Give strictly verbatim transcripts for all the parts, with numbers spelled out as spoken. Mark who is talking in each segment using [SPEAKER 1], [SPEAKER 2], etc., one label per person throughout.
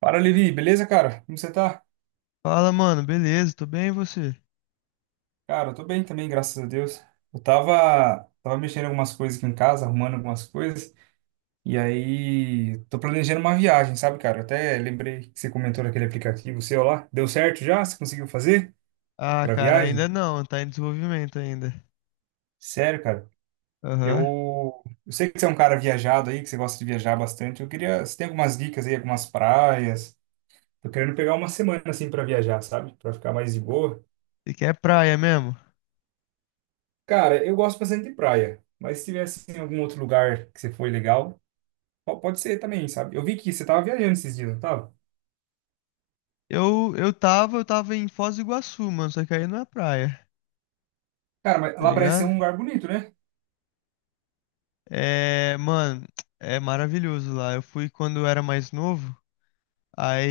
[SPEAKER 1] Fala, Levi, beleza, cara? Como você tá?
[SPEAKER 2] Fala, mano, beleza, tô bem e você?
[SPEAKER 1] Cara, eu tô bem também, graças a Deus. Eu tava, tava mexendo em algumas coisas aqui em casa, arrumando algumas coisas, e aí tô planejando uma viagem, sabe, cara? Eu até lembrei que você comentou daquele aplicativo seu lá. Deu certo já? Você conseguiu fazer
[SPEAKER 2] Ah,
[SPEAKER 1] pra
[SPEAKER 2] cara,
[SPEAKER 1] viagem?
[SPEAKER 2] ainda não, tá em desenvolvimento ainda.
[SPEAKER 1] Sério, cara,
[SPEAKER 2] Aham.
[SPEAKER 1] eu, eu sei que você é um cara viajado aí, que você gosta de viajar bastante. Eu queria, você tem algumas dicas aí, algumas praias? Tô querendo pegar uma semana assim pra viajar, sabe? Pra ficar mais de boa.
[SPEAKER 2] E que é praia mesmo?
[SPEAKER 1] Cara, eu gosto bastante de praia, mas se tivesse em algum outro lugar que você foi legal, po- pode ser também, sabe? Eu vi que você tava viajando esses dias, não tava?
[SPEAKER 2] Eu, eu tava, eu tava em Foz do Iguaçu, mano, só que aí não é praia,
[SPEAKER 1] Cara, mas
[SPEAKER 2] tá
[SPEAKER 1] lá parece ser
[SPEAKER 2] ligado?
[SPEAKER 1] um lugar bonito, né?
[SPEAKER 2] É, mano, é maravilhoso lá. Eu fui quando eu era mais novo,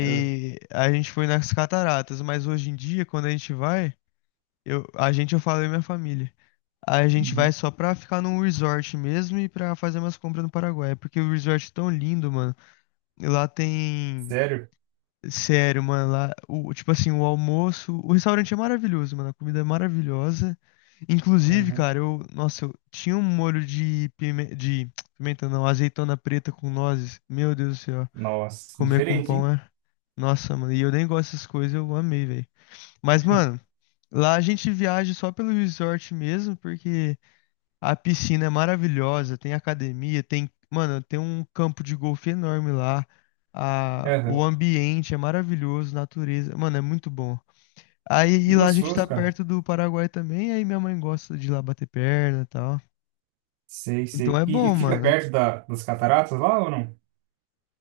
[SPEAKER 1] Eu-
[SPEAKER 2] a gente foi nas cataratas, mas hoje em dia, quando a gente vai, eu, a gente, eu falo eu e minha família. A gente vai
[SPEAKER 1] Uhum.
[SPEAKER 2] só pra ficar num resort mesmo e pra fazer umas compras no Paraguai, porque o resort é tão lindo, mano. E lá tem.
[SPEAKER 1] Sério?
[SPEAKER 2] Sério, mano, lá. O, tipo assim, o almoço. O restaurante é maravilhoso, mano. A comida é maravilhosa. Inclusive,
[SPEAKER 1] Aham.
[SPEAKER 2] cara, eu. Nossa, eu tinha um molho de pime- de pimenta, não, azeitona preta com nozes. Meu Deus do céu.
[SPEAKER 1] Nossa,
[SPEAKER 2] Comer com
[SPEAKER 1] diferente,
[SPEAKER 2] pão
[SPEAKER 1] hein?
[SPEAKER 2] é. Nossa, mano. E eu nem gosto dessas coisas, eu amei, velho. Mas, mano, lá a gente viaja só pelo resort mesmo, porque. A piscina é maravilhosa, tem academia, tem, mano, tem um campo de golfe enorme lá. A, o
[SPEAKER 1] Aham.
[SPEAKER 2] ambiente é maravilhoso, natureza, mano, é muito bom. Aí
[SPEAKER 1] E
[SPEAKER 2] e lá a gente tá
[SPEAKER 1] gostoso, cara.
[SPEAKER 2] perto do Paraguai também, aí minha mãe gosta de ir lá bater perna e tal.
[SPEAKER 1] Sei,
[SPEAKER 2] Então
[SPEAKER 1] sei.
[SPEAKER 2] é
[SPEAKER 1] E,
[SPEAKER 2] bom,
[SPEAKER 1] e fica
[SPEAKER 2] mano.
[SPEAKER 1] perto da, das cataratas lá ou não?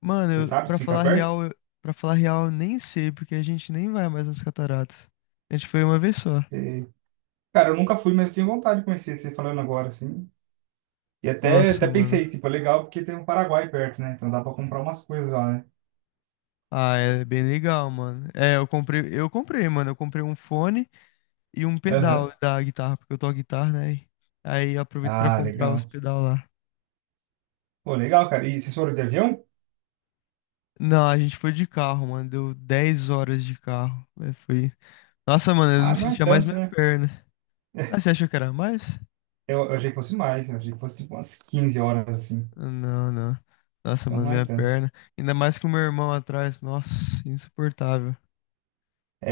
[SPEAKER 2] Mano,
[SPEAKER 1] Você
[SPEAKER 2] eu,
[SPEAKER 1] sabe
[SPEAKER 2] pra
[SPEAKER 1] se fica
[SPEAKER 2] falar
[SPEAKER 1] perto?
[SPEAKER 2] real, eu, pra falar real, eu nem sei, porque a gente nem vai mais nas cataratas. A gente foi uma vez só.
[SPEAKER 1] Sei. Cara, eu nunca fui, mas tenho vontade de conhecer você falando agora, assim. E até, até
[SPEAKER 2] Nossa, mano.
[SPEAKER 1] pensei, tipo, é legal porque tem um Paraguai perto, né? Então dá pra comprar umas coisas lá, né?
[SPEAKER 2] Ah, é bem legal, mano. É, eu comprei, eu comprei, mano, eu comprei um fone. E um
[SPEAKER 1] Aham.
[SPEAKER 2] pedal da guitarra, porque eu toco guitarra, né? Aí eu aproveito pra
[SPEAKER 1] Ah,
[SPEAKER 2] comprar os
[SPEAKER 1] legal.
[SPEAKER 2] pedal lá.
[SPEAKER 1] Pô, legal, cara. E vocês foram de avião?
[SPEAKER 2] Não, a gente foi de carro, mano. Deu dez horas de carro, né. Foi. Nossa, mano, eu não
[SPEAKER 1] Ah, não é
[SPEAKER 2] sentia mais
[SPEAKER 1] tanto,
[SPEAKER 2] minha
[SPEAKER 1] né?
[SPEAKER 2] perna. Ah, você achou que era mais?
[SPEAKER 1] Eu, eu achei que fosse mais, eu achei que fosse tipo umas quinze horas assim.
[SPEAKER 2] Não, não. Nossa,
[SPEAKER 1] Então
[SPEAKER 2] mano,
[SPEAKER 1] não é
[SPEAKER 2] minha
[SPEAKER 1] tanto.
[SPEAKER 2] perna. Ainda mais que o meu irmão atrás. Nossa, insuportável.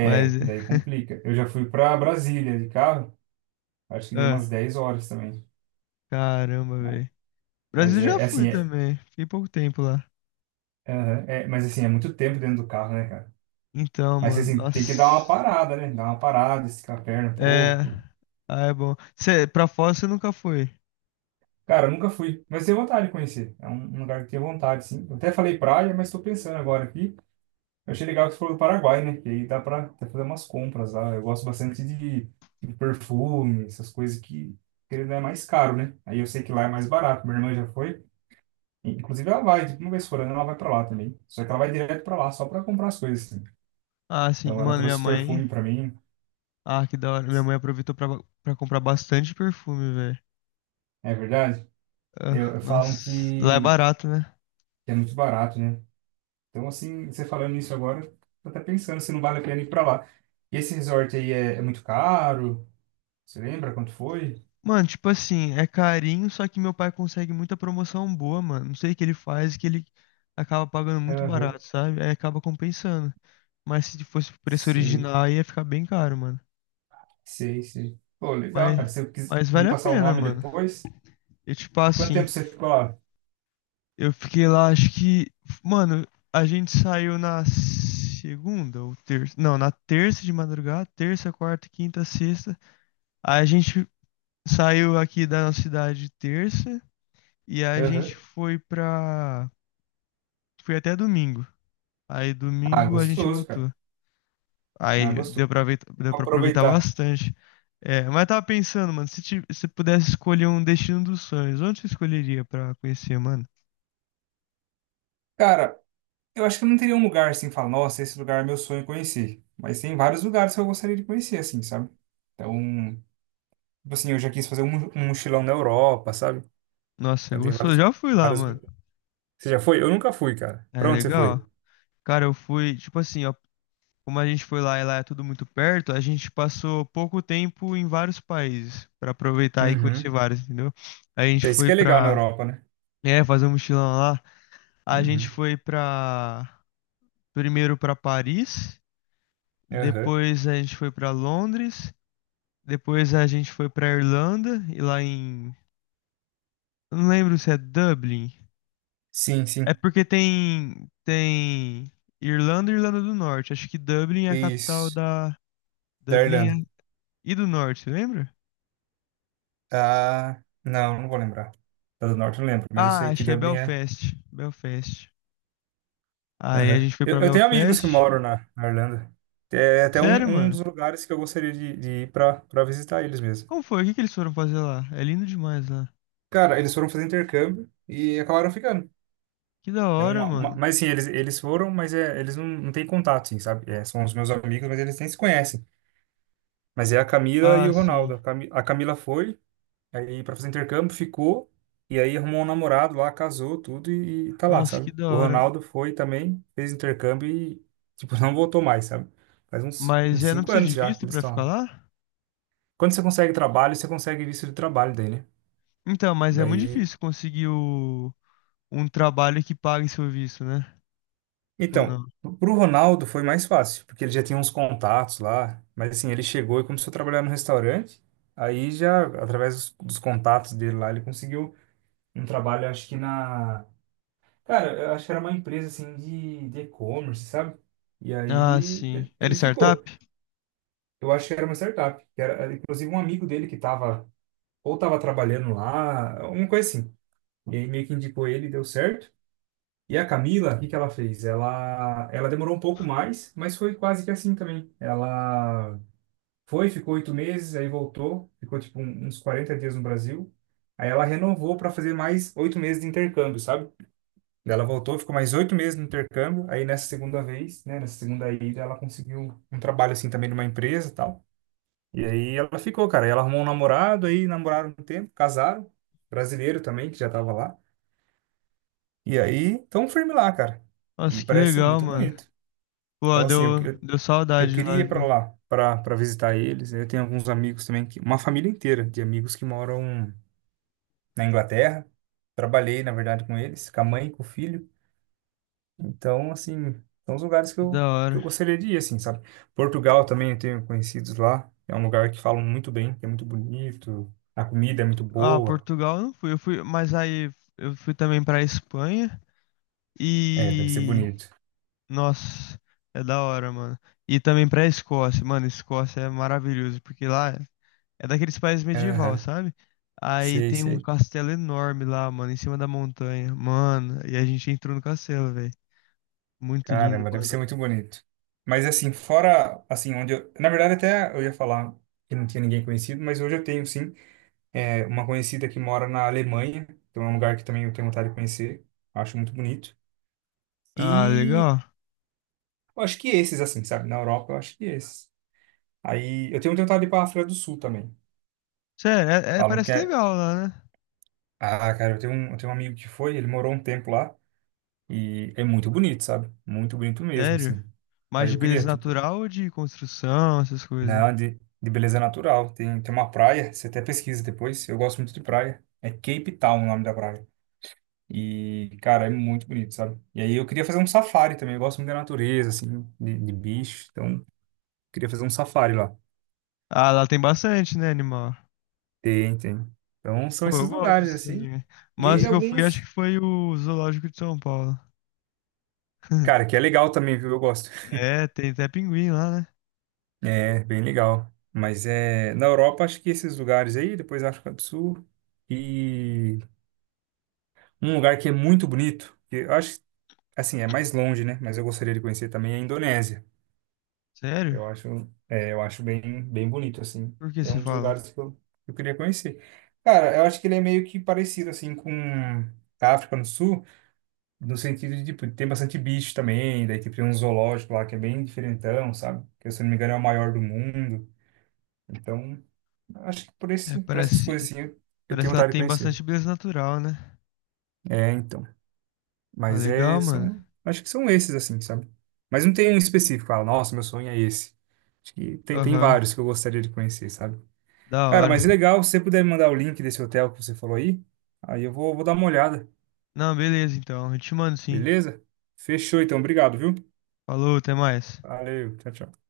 [SPEAKER 2] Mas é.
[SPEAKER 1] daí complica. Eu já fui pra Brasília de carro, acho que deu
[SPEAKER 2] Ah,
[SPEAKER 1] umas dez horas também.
[SPEAKER 2] caramba,
[SPEAKER 1] Mas,
[SPEAKER 2] velho.
[SPEAKER 1] mas
[SPEAKER 2] Brasil já
[SPEAKER 1] é, é
[SPEAKER 2] fui
[SPEAKER 1] assim, é,
[SPEAKER 2] também. Fiquei pouco tempo lá.
[SPEAKER 1] aham, é- mas assim, é muito tempo dentro do carro, né, cara?
[SPEAKER 2] Então,
[SPEAKER 1] Mas
[SPEAKER 2] mano,
[SPEAKER 1] assim, tem que
[SPEAKER 2] nossa.
[SPEAKER 1] dar uma parada, né? Dar uma parada, esticar a perna um
[SPEAKER 2] É.
[SPEAKER 1] pouco.
[SPEAKER 2] Ah, é bom. Cê, pra fora você nunca foi?
[SPEAKER 1] Cara, eu nunca fui, mas tenho vontade de conhecer. É um, um lugar que tenho vontade, sim. Eu até falei praia, mas tô pensando agora aqui. Eu achei legal que você falou do Paraguai, né? Que aí dá pra até fazer umas compras lá. Eu gosto bastante de, de perfume, essas coisas que, querendo, é mais caro, né? Aí eu sei que lá é mais barato. Minha irmã já foi. E, inclusive, ela vai, tipo, uma vez por ano, ela vai pra lá também. Só que ela vai direto pra lá, só pra comprar as coisas, assim.
[SPEAKER 2] Ah, sim.
[SPEAKER 1] Então, ela
[SPEAKER 2] Mano, minha
[SPEAKER 1] trouxe
[SPEAKER 2] mãe.
[SPEAKER 1] perfume pra mim,
[SPEAKER 2] Ah, que da hora. Minha mãe aproveitou pra, pra comprar bastante perfume, velho.
[SPEAKER 1] é verdade.
[SPEAKER 2] Ah,
[SPEAKER 1] Eu, eu falam
[SPEAKER 2] nossa. Lá é
[SPEAKER 1] que
[SPEAKER 2] barato, né?
[SPEAKER 1] que é muito barato, né? Então, assim, você falando isso agora, tô até pensando se não vale a pena ir pra lá. E esse resort aí é, é muito caro? Você lembra quanto foi?
[SPEAKER 2] Mano, tipo assim, é carinho, só que meu pai consegue muita promoção boa, mano. Não sei o que ele faz, que ele acaba pagando muito
[SPEAKER 1] Aham.
[SPEAKER 2] barato, sabe? Aí acaba compensando. Mas se fosse o preço
[SPEAKER 1] Sei.
[SPEAKER 2] original, aí ia ficar bem caro, mano.
[SPEAKER 1] Sei, sei. Pô, legal, cara.
[SPEAKER 2] Mas,
[SPEAKER 1] Se eu quiser
[SPEAKER 2] mas
[SPEAKER 1] me
[SPEAKER 2] vale a
[SPEAKER 1] passar o
[SPEAKER 2] pena,
[SPEAKER 1] nome
[SPEAKER 2] mano.
[SPEAKER 1] depois,
[SPEAKER 2] E tipo
[SPEAKER 1] quanto
[SPEAKER 2] assim.
[SPEAKER 1] tempo você ficou lá?
[SPEAKER 2] Eu fiquei lá, acho que. Mano, a gente saiu na segunda ou terça. Não, na terça de madrugada. Terça, quarta, quinta, sexta. Aí a gente saiu aqui da nossa cidade terça. E aí a gente
[SPEAKER 1] Aham.
[SPEAKER 2] foi pra. Foi até domingo. Aí
[SPEAKER 1] Ah,
[SPEAKER 2] domingo a gente
[SPEAKER 1] gostoso, cara.
[SPEAKER 2] voltou.
[SPEAKER 1] Ah,
[SPEAKER 2] Aí deu
[SPEAKER 1] gostoso.
[SPEAKER 2] pra, aveit-
[SPEAKER 1] Tem
[SPEAKER 2] Deu
[SPEAKER 1] que
[SPEAKER 2] pra aproveitar
[SPEAKER 1] aproveitar.
[SPEAKER 2] bastante. É, mas eu tava pensando, mano, se ti- se pudesse escolher um destino dos sonhos, onde você escolheria pra conhecer, mano?
[SPEAKER 1] Cara, eu acho que eu não teria um lugar assim, falar, nossa, esse lugar é meu sonho conhecer. Mas tem vários lugares que eu gostaria de conhecer, assim, sabe? Então, tipo assim, eu já quis fazer um, mo- um mochilão na Europa, sabe?
[SPEAKER 2] Nossa, é
[SPEAKER 1] Então tem
[SPEAKER 2] gostoso.
[SPEAKER 1] vários,
[SPEAKER 2] Já fui lá,
[SPEAKER 1] vários.
[SPEAKER 2] mano.
[SPEAKER 1] Você já foi? Eu nunca fui, cara.
[SPEAKER 2] É
[SPEAKER 1] Pra onde você foi?
[SPEAKER 2] legal. Cara, eu fui, tipo assim, ó, como a gente foi lá e lá é tudo muito perto, a gente passou pouco tempo em vários países pra aproveitar e conhecer
[SPEAKER 1] Uhum.
[SPEAKER 2] vários, entendeu? A gente
[SPEAKER 1] Então, isso que
[SPEAKER 2] foi
[SPEAKER 1] é legal na
[SPEAKER 2] pra,
[SPEAKER 1] Europa, né?
[SPEAKER 2] é, fazer um mochilão lá. A gente
[SPEAKER 1] Uhum.
[SPEAKER 2] foi pra, primeiro pra Paris,
[SPEAKER 1] Aham.
[SPEAKER 2] depois a gente foi pra Londres, depois a gente foi pra Irlanda e lá em, eu não lembro se é Dublin.
[SPEAKER 1] Sim,
[SPEAKER 2] É
[SPEAKER 1] sim.
[SPEAKER 2] porque tem tem Irlanda e Irlanda do Norte. Acho que Dublin é a capital
[SPEAKER 1] Isso.
[SPEAKER 2] da.
[SPEAKER 1] Da
[SPEAKER 2] Dublin
[SPEAKER 1] Irlanda.
[SPEAKER 2] é. E do norte, lembra?
[SPEAKER 1] Ah, não, não vou lembrar. Da do Norte eu não lembro, mas eu
[SPEAKER 2] Ah,
[SPEAKER 1] sei
[SPEAKER 2] acho
[SPEAKER 1] que
[SPEAKER 2] que é
[SPEAKER 1] Dublin é.
[SPEAKER 2] Belfast. Belfast. Aí a
[SPEAKER 1] Aham.
[SPEAKER 2] gente foi
[SPEAKER 1] Eu,
[SPEAKER 2] pra
[SPEAKER 1] eu tenho amigos que
[SPEAKER 2] Belfast.
[SPEAKER 1] moram na, na Irlanda. É até
[SPEAKER 2] Sério,
[SPEAKER 1] um, um
[SPEAKER 2] mano?
[SPEAKER 1] dos lugares que eu gostaria de, de ir para para visitar eles mesmo.
[SPEAKER 2] Como foi? O que que eles foram fazer lá? É lindo demais lá.
[SPEAKER 1] Cara, eles foram fazer intercâmbio e acabaram ficando.
[SPEAKER 2] Que da
[SPEAKER 1] É
[SPEAKER 2] hora,
[SPEAKER 1] uma, uma-
[SPEAKER 2] mano.
[SPEAKER 1] mas sim, eles, eles foram, mas é, eles não, não têm contato, sim, sabe? É, são os meus amigos, mas eles nem se conhecem. Mas é a Camila e
[SPEAKER 2] Ah,
[SPEAKER 1] o
[SPEAKER 2] sim.
[SPEAKER 1] Ronaldo. A Cami- A Camila foi. Aí pra fazer intercâmbio, ficou. E aí arrumou um namorado lá, casou, tudo e, e tá lá,
[SPEAKER 2] Nossa, que
[SPEAKER 1] sabe?
[SPEAKER 2] da
[SPEAKER 1] O
[SPEAKER 2] hora.
[SPEAKER 1] Ronaldo foi também, fez intercâmbio e, tipo, não voltou mais, sabe? Faz uns,
[SPEAKER 2] Mas
[SPEAKER 1] uns
[SPEAKER 2] é, não
[SPEAKER 1] cinco
[SPEAKER 2] precisa
[SPEAKER 1] anos
[SPEAKER 2] de
[SPEAKER 1] já que
[SPEAKER 2] visto
[SPEAKER 1] eles
[SPEAKER 2] pra
[SPEAKER 1] estão
[SPEAKER 2] ficar
[SPEAKER 1] lá.
[SPEAKER 2] lá?
[SPEAKER 1] Quando você consegue trabalho, você consegue visto de trabalho daí, né?
[SPEAKER 2] Então, mas é muito
[SPEAKER 1] Daí.
[SPEAKER 2] difícil conseguir o... um trabalho que pague seu visto, né? Ou
[SPEAKER 1] Então,
[SPEAKER 2] não?
[SPEAKER 1] pro Ronaldo foi mais fácil, porque ele já tinha uns contatos lá. Mas assim, ele chegou e começou a trabalhar no restaurante. Aí já, através dos, dos contatos dele lá, ele conseguiu um trabalho, acho que na. Cara, eu acho que era uma empresa assim de de e-commerce, sabe? E
[SPEAKER 2] Ah,
[SPEAKER 1] aí
[SPEAKER 2] sim.
[SPEAKER 1] ele,
[SPEAKER 2] Era
[SPEAKER 1] ele
[SPEAKER 2] startup?
[SPEAKER 1] ficou. Eu acho que era uma startup. Que Era, era, inclusive um amigo dele que tava, ou tava trabalhando lá, alguma coisa assim. E aí meio que indicou ele, deu certo. E a Camila, o que que ela fez? Ela, ela demorou um pouco mais, mas foi quase que assim também. Ela foi, ficou oito meses, aí voltou, ficou tipo um- uns quarenta dias no Brasil. Aí ela renovou para fazer mais oito meses de intercâmbio, sabe? Daí ela voltou, ficou mais oito meses no intercâmbio. Aí nessa segunda vez, né, nessa segunda ida, ela conseguiu um trabalho assim também numa empresa e tal. E aí ela ficou, cara. Aí ela arrumou um namorado, aí namoraram um tempo, casaram, brasileiro também, que já tava lá. E aí tão firme lá, cara. E
[SPEAKER 2] Nossa, que
[SPEAKER 1] parece ser
[SPEAKER 2] legal,
[SPEAKER 1] muito
[SPEAKER 2] mano.
[SPEAKER 1] bonito.
[SPEAKER 2] Pô,
[SPEAKER 1] Então, assim, eu,
[SPEAKER 2] deu,
[SPEAKER 1] eu,
[SPEAKER 2] deu
[SPEAKER 1] eu
[SPEAKER 2] saudade lá,
[SPEAKER 1] queria ir pra
[SPEAKER 2] viu?
[SPEAKER 1] lá, pra, pra visitar eles. Eu tenho alguns amigos também, que, uma família inteira de amigos que moram na Inglaterra. Trabalhei, na verdade, com eles, com a mãe, e com o filho. Então, assim, são os lugares que
[SPEAKER 2] Que da
[SPEAKER 1] eu, que eu
[SPEAKER 2] hora.
[SPEAKER 1] gostaria de ir, assim, sabe? Portugal também eu tenho conhecidos lá. É um lugar que falam muito bem, que é muito bonito. A comida é muito
[SPEAKER 2] Ah,
[SPEAKER 1] boa.
[SPEAKER 2] Portugal eu não fui, eu fui, mas aí eu fui também pra Espanha
[SPEAKER 1] É, deve ser
[SPEAKER 2] e
[SPEAKER 1] bonito.
[SPEAKER 2] nossa, é da hora, mano. E também pra Escócia, mano, Escócia é maravilhoso, porque lá é daqueles países medieval,
[SPEAKER 1] Aham,
[SPEAKER 2] sabe? Aí
[SPEAKER 1] sei,
[SPEAKER 2] tem um
[SPEAKER 1] sei.
[SPEAKER 2] castelo enorme lá, mano, em cima da montanha. Mano, e a gente entrou no castelo, velho. Muito lindo,
[SPEAKER 1] Caramba, deve ser
[SPEAKER 2] mano.
[SPEAKER 1] muito bonito. Mas, assim, fora, assim, onde eu... Na verdade, até eu ia falar que não tinha ninguém conhecido, mas hoje eu tenho, sim, é, uma conhecida que mora na Alemanha. Então, é um lugar que também eu tenho vontade de conhecer. Acho muito bonito.
[SPEAKER 2] Ah,
[SPEAKER 1] E
[SPEAKER 2] legal.
[SPEAKER 1] eu acho que esses, assim, sabe? Na Europa, eu acho que esses. Aí eu tenho tentado ir para a África do Sul também.
[SPEAKER 2] Sério, é, é-
[SPEAKER 1] Falam que
[SPEAKER 2] parece
[SPEAKER 1] é.
[SPEAKER 2] legal lá, né?
[SPEAKER 1] Ah, cara, eu tenho um, eu tenho um amigo que foi, ele morou um tempo lá e é muito bonito, sabe? Muito bonito mesmo,
[SPEAKER 2] Sério.
[SPEAKER 1] assim.
[SPEAKER 2] Mais
[SPEAKER 1] Daí
[SPEAKER 2] de
[SPEAKER 1] eu
[SPEAKER 2] beleza
[SPEAKER 1] queria, tipo,
[SPEAKER 2] natural ou de construção, essas coisas?
[SPEAKER 1] não, de, de beleza natural. Tem, tem uma praia, você até pesquisa depois, eu gosto muito de praia. É Cape Town o nome da praia. E, cara, é muito bonito, sabe? E aí eu queria fazer um safari também, eu gosto muito da natureza, assim, de, de bicho. Então, queria fazer um safari lá.
[SPEAKER 2] Ah, lá tem bastante, né, animal?
[SPEAKER 1] Tem, tem. Então,
[SPEAKER 2] Pô,
[SPEAKER 1] são
[SPEAKER 2] eu
[SPEAKER 1] esses
[SPEAKER 2] gosto
[SPEAKER 1] lugares,
[SPEAKER 2] disso
[SPEAKER 1] assim.
[SPEAKER 2] também.
[SPEAKER 1] E
[SPEAKER 2] Mas
[SPEAKER 1] aí,
[SPEAKER 2] o que eu fui, acho
[SPEAKER 1] alguns.
[SPEAKER 2] que foi o Zoológico de São Paulo.
[SPEAKER 1] Cara, que é legal também, viu? Eu gosto.
[SPEAKER 2] É, tem até pinguim lá, né?
[SPEAKER 1] É, bem legal. Mas é, na Europa, acho que esses lugares aí, depois África do Sul, e um lugar que é muito bonito, que eu acho, assim, é mais longe, né? Mas eu gostaria de conhecer também é a Indonésia.
[SPEAKER 2] Sério?
[SPEAKER 1] Eu acho, é, eu acho bem, bem bonito, assim.
[SPEAKER 2] Por que
[SPEAKER 1] É
[SPEAKER 2] você
[SPEAKER 1] um dos
[SPEAKER 2] fala?
[SPEAKER 1] lugares que eu, que eu queria conhecer. Cara, eu acho que ele é meio que parecido, assim, com a África do Sul, no sentido de, tipo, tem bastante bicho também, daí, tipo, tem um zoológico lá que é bem diferentão, sabe? Que, se eu não me engano, é o maior do mundo. Então, acho que por
[SPEAKER 2] É,
[SPEAKER 1] esse, por essas
[SPEAKER 2] parece,
[SPEAKER 1] coisas assim, eu eu
[SPEAKER 2] parece
[SPEAKER 1] tenho
[SPEAKER 2] que lá
[SPEAKER 1] vontade de
[SPEAKER 2] tem bastante
[SPEAKER 1] conhecer.
[SPEAKER 2] beleza natural, né?
[SPEAKER 1] É, então.
[SPEAKER 2] Ah,
[SPEAKER 1] Mas é,
[SPEAKER 2] legal, mano.
[SPEAKER 1] são, acho que são esses assim, sabe? Mas não tem um específico, fala, nossa, meu sonho é esse. Acho que tem, tem
[SPEAKER 2] Aham,
[SPEAKER 1] vários que eu gostaria de conhecer, sabe?
[SPEAKER 2] da
[SPEAKER 1] Cara,
[SPEAKER 2] hora.
[SPEAKER 1] mas é legal, se você puder me mandar o link desse hotel que você falou aí, aí eu vou, vou dar uma olhada,
[SPEAKER 2] Não, beleza, então. Eu te mando sim.
[SPEAKER 1] beleza? Fechou então, obrigado, viu?
[SPEAKER 2] Falou, até mais.
[SPEAKER 1] Valeu, tchau, tchau.